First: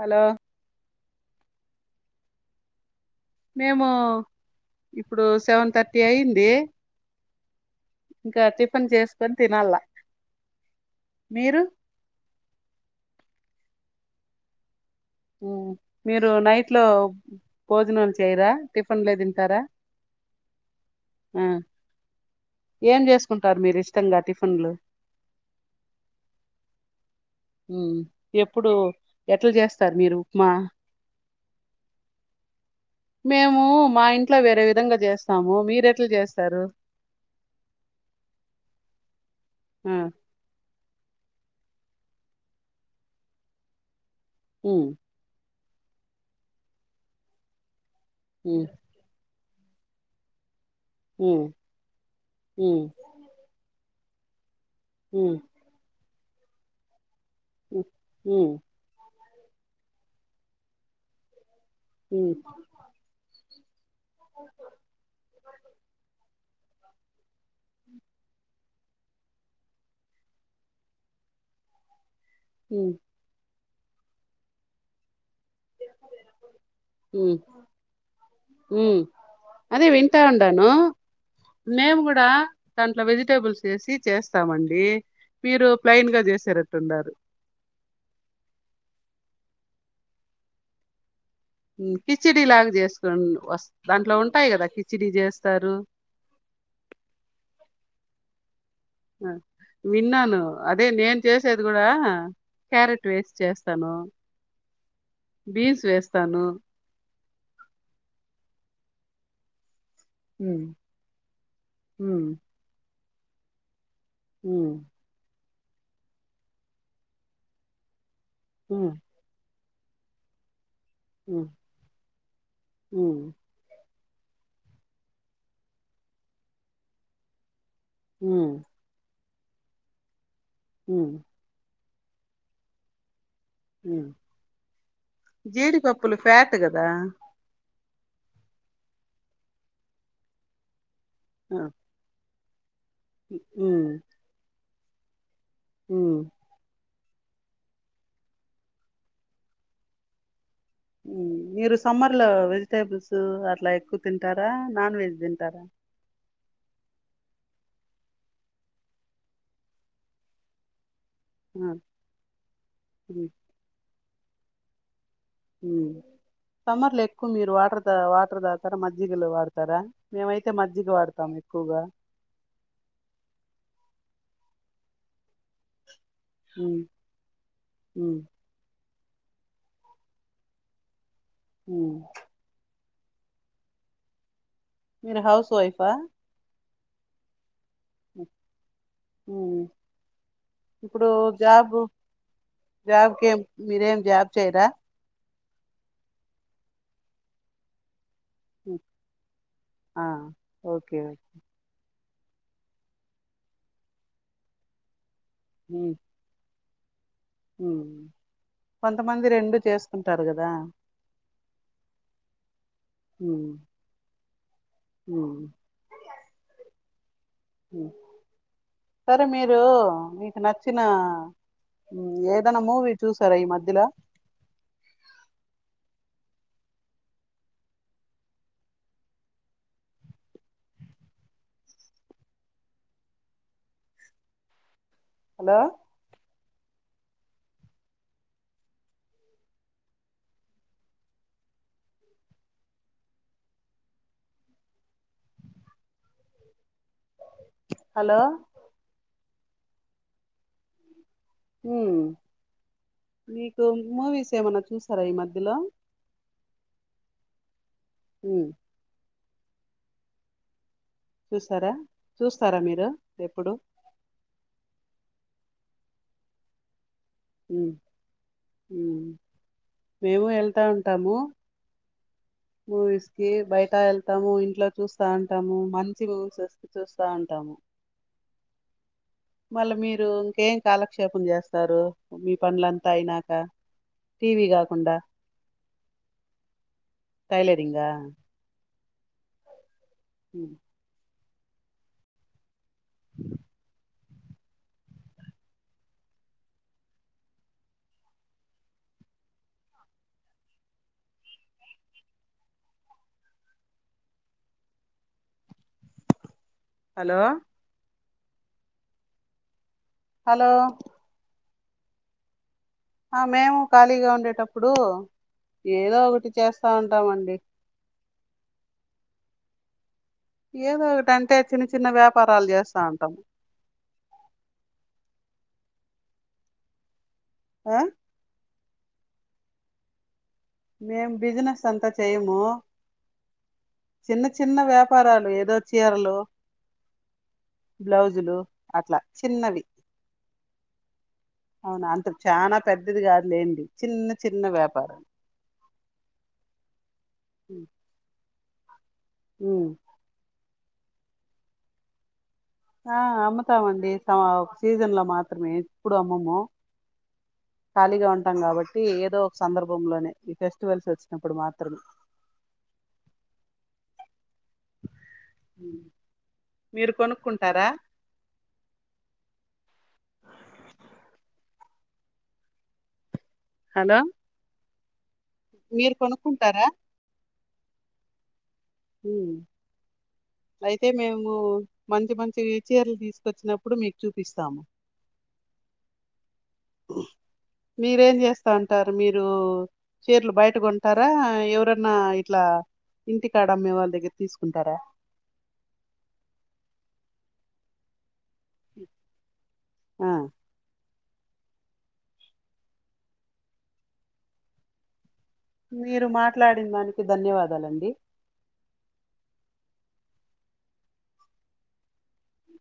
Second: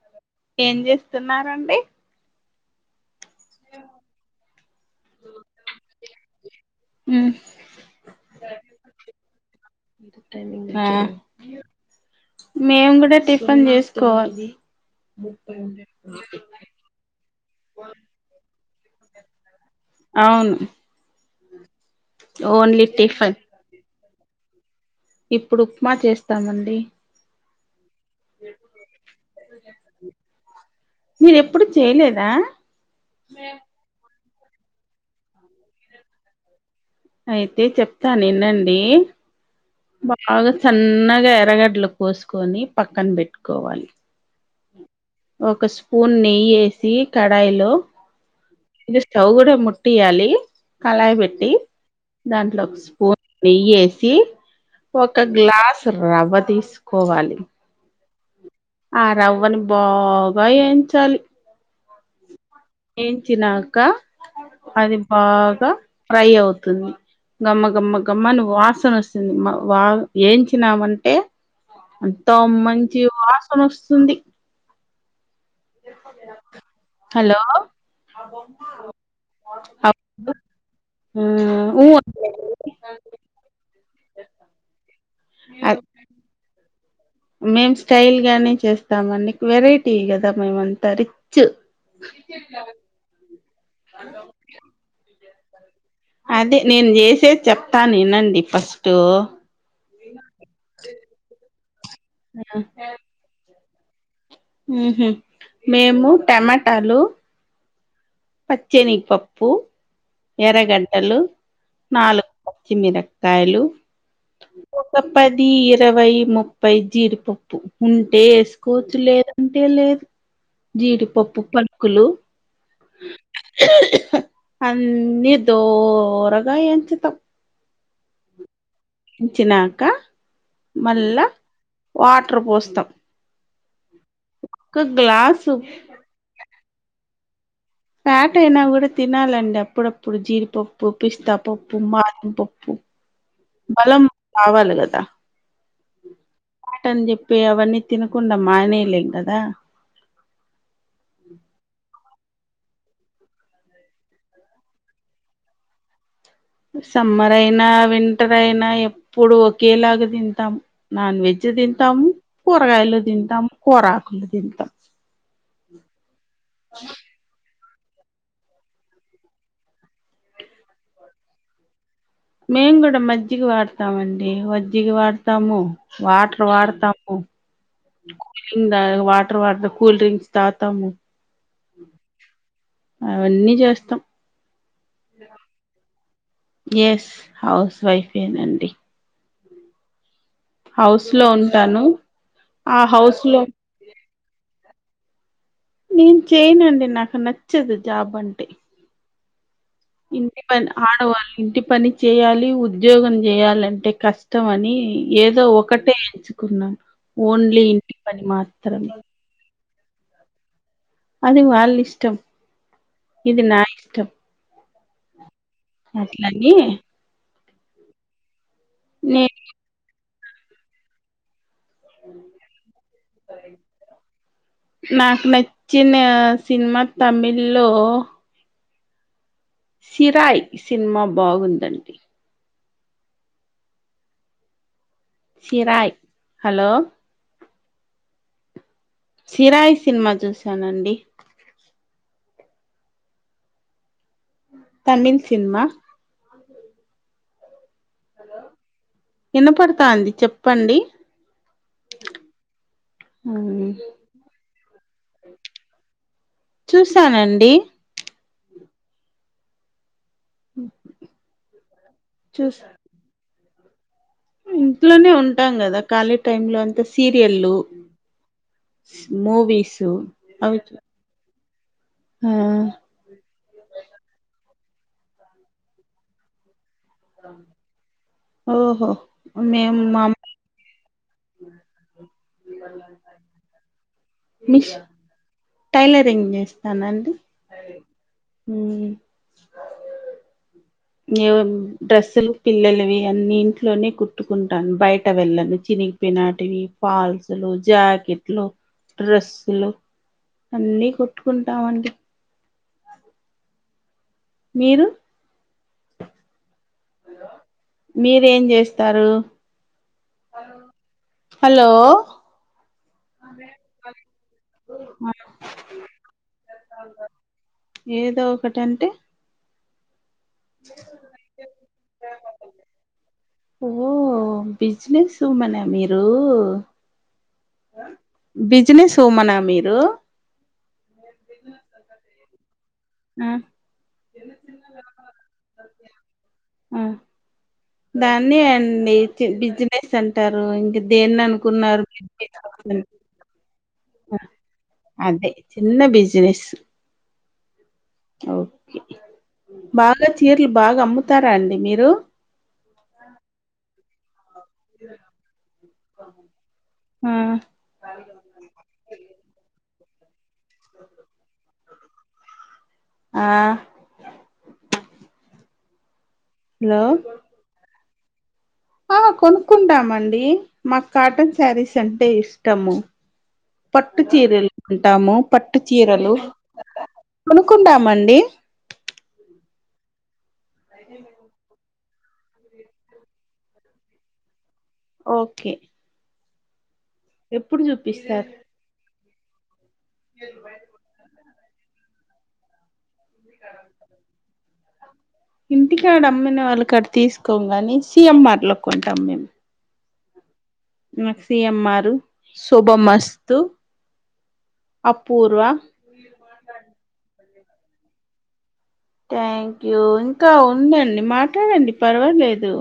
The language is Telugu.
హలో ఏం చేస్తున్నారండి మేము ఇప్పుడు సెవెన్ థర్టీ అయింది ఇంకా తి కని చేసుకొని తినాల్ల టైమింగ్ ఆ మేము కూడా టిఫన్ చేసుకోవాలి మీరు నైట్ లో భోజనాలు చేయరా టిఫిన్లే తింటారా అవును ఆ ఓన్లీ టీఫన్ టిఫన్లు ఇప్పుడు ఉప్మా చేస్తామండి ఉమ్ ఎప్పుడు ఎట్ల చేస్తారు మీరు ఉప్మా మీరు ఎప్పుడు చేయలేదా మేము మా ఇంటి అట్లా వేరే విధంగా చేస్తాము మీరు ఎట్ల చేస్తారు అయితే చెప్తాను ఇన్నండి ఆ బాగా చన్నగా ఎరగడ్లు కోసుకొని పక్కన పెట్టుకోవాలి ఉమ్ ఒక స్పూన్ నెయ్యి వేసి కడాయిలో ఉమ్ ఇగ స్టౌవ్ కూడా ముటి వేయాలి కళాయి ఉమ్ పెట్టి దాంట్లో ఒక ఉమ్ స్పూన్ నెయ్యేసి స ఒక ఉమ్ గ్లాస్ రవ్వ తీసుకోవాలి హ్మ్ ఆ రవ్వని బాగా వేయించాలి ఏ ఏంచినాక అది బాగా ఫ్రై అవుతుంది కన్న గమ్మ గమ్మ గమ్మ ను వాస వస్తుంది వా ఏంంచినామంటే త ఉమ్ మంచియు అమోస్తుంది ఉ హలో ఊ అదే వింటా ఉంండను ఊ మేము కూడా దాంట్లో వెజిటేబుల్స్ వేసి చేస్తామండి మీరు ప్లెయిన్ గా చేసారు ఉండారు మేం స్టైల్ గానే చేస్తామండి వెరైటీ కదా మేమంతా రి ఉ మ్ కిచడి లాగా చేసుకుం వస్ దాంట్లో ఉంటాయి కదా కిచిడి చే స్తారు అదే నేను చేసేది చెప్తాను వినండి పస్ ఆ విన్నాను అదే నేను చేసేది కూడా క్యారెట్ వేసి చేస్ తను ఉహు మేము టమాటాలు పచ్చనిగ పప్పు ఉమ్, ఎర్రగడ్డ లు నాలుగు పచ్చిమిర కాయలు హమ్ ది ఇరవై ముప్పై జీడిపప్పు ఉం టే ఉమ్, వేసుకోవచ్చు లేదంటే ఏలేదు జీడిపప్పు ఉమ్, పలుకులు ఉమ్ అన్ని దోరగా ఎంచుతాం హ ఎంచినాకా ఉమ్, మళ్ళా వాటర్ పోస్తాం ఒక గ్లాసు జీడిపప్పులు ఫ్యాట్ అ కదా ఫ్యాట అయినా కూడా తినాలండి అప్పుడప్పుడు జీరిపో పప్పుపిిస్త ఆ, పప్పు మా ఓ బలం కావాలగాదు కుత్త ఉ అట్టని చెప్పి అవన్నీ తినకుండా మానేలేం కదా మీరు సమ్మత్ అలో వెజిటేబుల్స్ అట్లా ఎక్కువ తింటారా నాన్ వెజ్ తింటారా సమ్మర్ అయినా వింటర్ అయినా ఎప్పుడు ఒకేలాగా తింటాము. నాన్ వెజ్ తింటాము కూరగాయలు తింటాము కూర అంత తింటా ఊ సమ్మర్లు ఎక్కువ మీరు వాటర్ వాటర్ తాగుతారా మజ్జిగలు వాడతారా మేమైతే మజ్జిగ వాడతాం ఎక్కువగా మేము కూడా మజ్జిగ వాడతామండి మజ్జిగ వాడతాము వాటర్ ఉమ్, వాడతాము ఉమ్, cooling water water cool drinks తాగుతాము ఉ అవన్నీ చేస్తాం మీరు హౌస్ వైఫా యస్ హౌస్ వైఫేనండి ఊ ఇప్పుడు హౌస్ లో జాబ్ ఉంటాను ఆ హౌస్ జాబ్కేం లో మీరేం జాబ్ చేయరా నేను చేయనండి నాకు నచ్చదు జాబ్ అంట అ ఇంటి పని ఆడవాళ్ళు ఇంటి పని చేయాలి ఉద్యోగం చేయాలంటే కష్టం అని ఏదో ఉమ్, ఒకటే ఎంచుకున్నాను ఓన్లీ ఉమ్. ఇంటి పని మాత్రమే కుంటారు కదా అది వాళ్ళ ఇష్టం ఇది ఉమ్, నా ఇష్టం ఉమ్, అట్లని ఉ సరే నే మీరు నచ్చిన ఏదన్నా మూవీ చూసారా ఈ మధ్యలో నాకు నచ్చిన సినిమా తమిళ్ లో సిరాయ్ సినిమా బాగుందండి. Hello Sirai hello Sirai cinema చూసానండి. తమిళ్ సినిమా హలో విన పడతా అంది చెప్పండి. మీకు మూవీస్ ఏమన్నా చూస్తారా, ఈ మధ్యలో. చూసానండి హ హ చూస్తారా, చూస్తారా మీరు ఎప్పుడు ఇంట్లోనే ఉంటాం కదా. ఖాళీ టైమ్ లో అంతే సీరియల్ ఉమ్ ఉమ్ మూవీసు మేము అవి వెళ్తా ఉంటాము ఆ మూవీస్ కి బయట వెళ్తాము ఇంట్లో. చూస్తా ఉంటాము మంచిస్ చూస్తా ఉంటాము. ఓహో మళ్ళీ మేము మా మీరు ఇంకేం కాల నిక్షేపం చేస్తారు. మీ పనులంతా అయినాక టీవీ మిష్ కాకుండా టైలరింగ్ చేస్తానండి టైలరింగ హ ఏ డ్రెస్సులు పిల్లలువి అన్ని ఇంట్లోనే కుట్ కొట్టుకుంటాను. బయట వెళ్ళను చిగి పినాటివి ఫాల్సులు, జాకెట్లు, డ్రస్సులు అన్నీ కొట్టుకుంటాండి. మీరు హలో మీరేం చేస్తారు? హలో హలో ఆ మేము ఖాళీగా ఉండేటప్పుడు ఏదో ఒకటి చేస్తా ఉంటామండి. ఏదో ఒకటంటే ఏదో ఒకటింటే చిన్న చిన్న వ్యాపారాలు చేస్తా ఉంటాము. ఉమెన్ నా మీరు ఆ బిజినెస్ ఉమనా మీరు మేం బిజినెస్ అంతా చేయము. చిన్న చిన్న వ్యాపారాలు ఏదో చీరలు ఉ బ్లౌజులు దాన్నే అండి అట్లా చిన్నవి బిజినెస్ అంటారు ఇంకా దేన్ని అనుకున్నారు అవునా అంత చానా పెద్దది కాదులేండి చిన్న చిన్న వ్యాపారం అదే చిన్న బిజినెస్ ఆ అవు బాగ చీర తి బాగా అమ్ముతారా అండి మీరు ఆ అమ్ముతామండి ఒక సీజన్ లో మాత్రమే ఎప్పుడు అమ్మము, ఆ ఖాళీగా ఉంటాం కాబట్టి ఏదో ఒక సందర్భం బొంగులోనే ఈ ఫెస్టివల్స్ వచ్చినప్పుడు మా త్రం ఆ ఉ హలో మీరు కొనుక్కుంటారా ఆ కొనుక్కుంటామండీ మాకు కాటన్ శారీస్ అంటే ఇష్టము హలో పట్టు చీరలు ఉంటాము పట్టు మీరు చీరలు కొనుక్కుంటారా కొనుక్కుంటామండి ఊ అయితే మేము మంచి మంచి చీరలు తీసుకొచ్చినప్పుడు మీకు చూపిస్తాము ఓకే ఎప్పుడు మీరేం చూపిస్తారు చేస్తా అంటారు మీరు యో చీరలు బయటకుంటారా ఎవరన్నా ఇట్లా ఇంటి కాడా మివాళ్ళ వాళ్ళ దగ్గర తీసుకుంటారా ఇంటికాడ అమ్మిన వాళ్ళ కాడ తీసుకో గాని సీఎమ్మ లొ కొంటాం మేం ఆ నా సి ఎం ఆర్ శుభమస్తు అపూర్వ మీరు మాట్లాడిన దానికి ధన్యవాదాలు వాదాలండి థ్యాంక్ యూ ఇంకా ఉందండి మాట్లాడండి పర్వాలేదు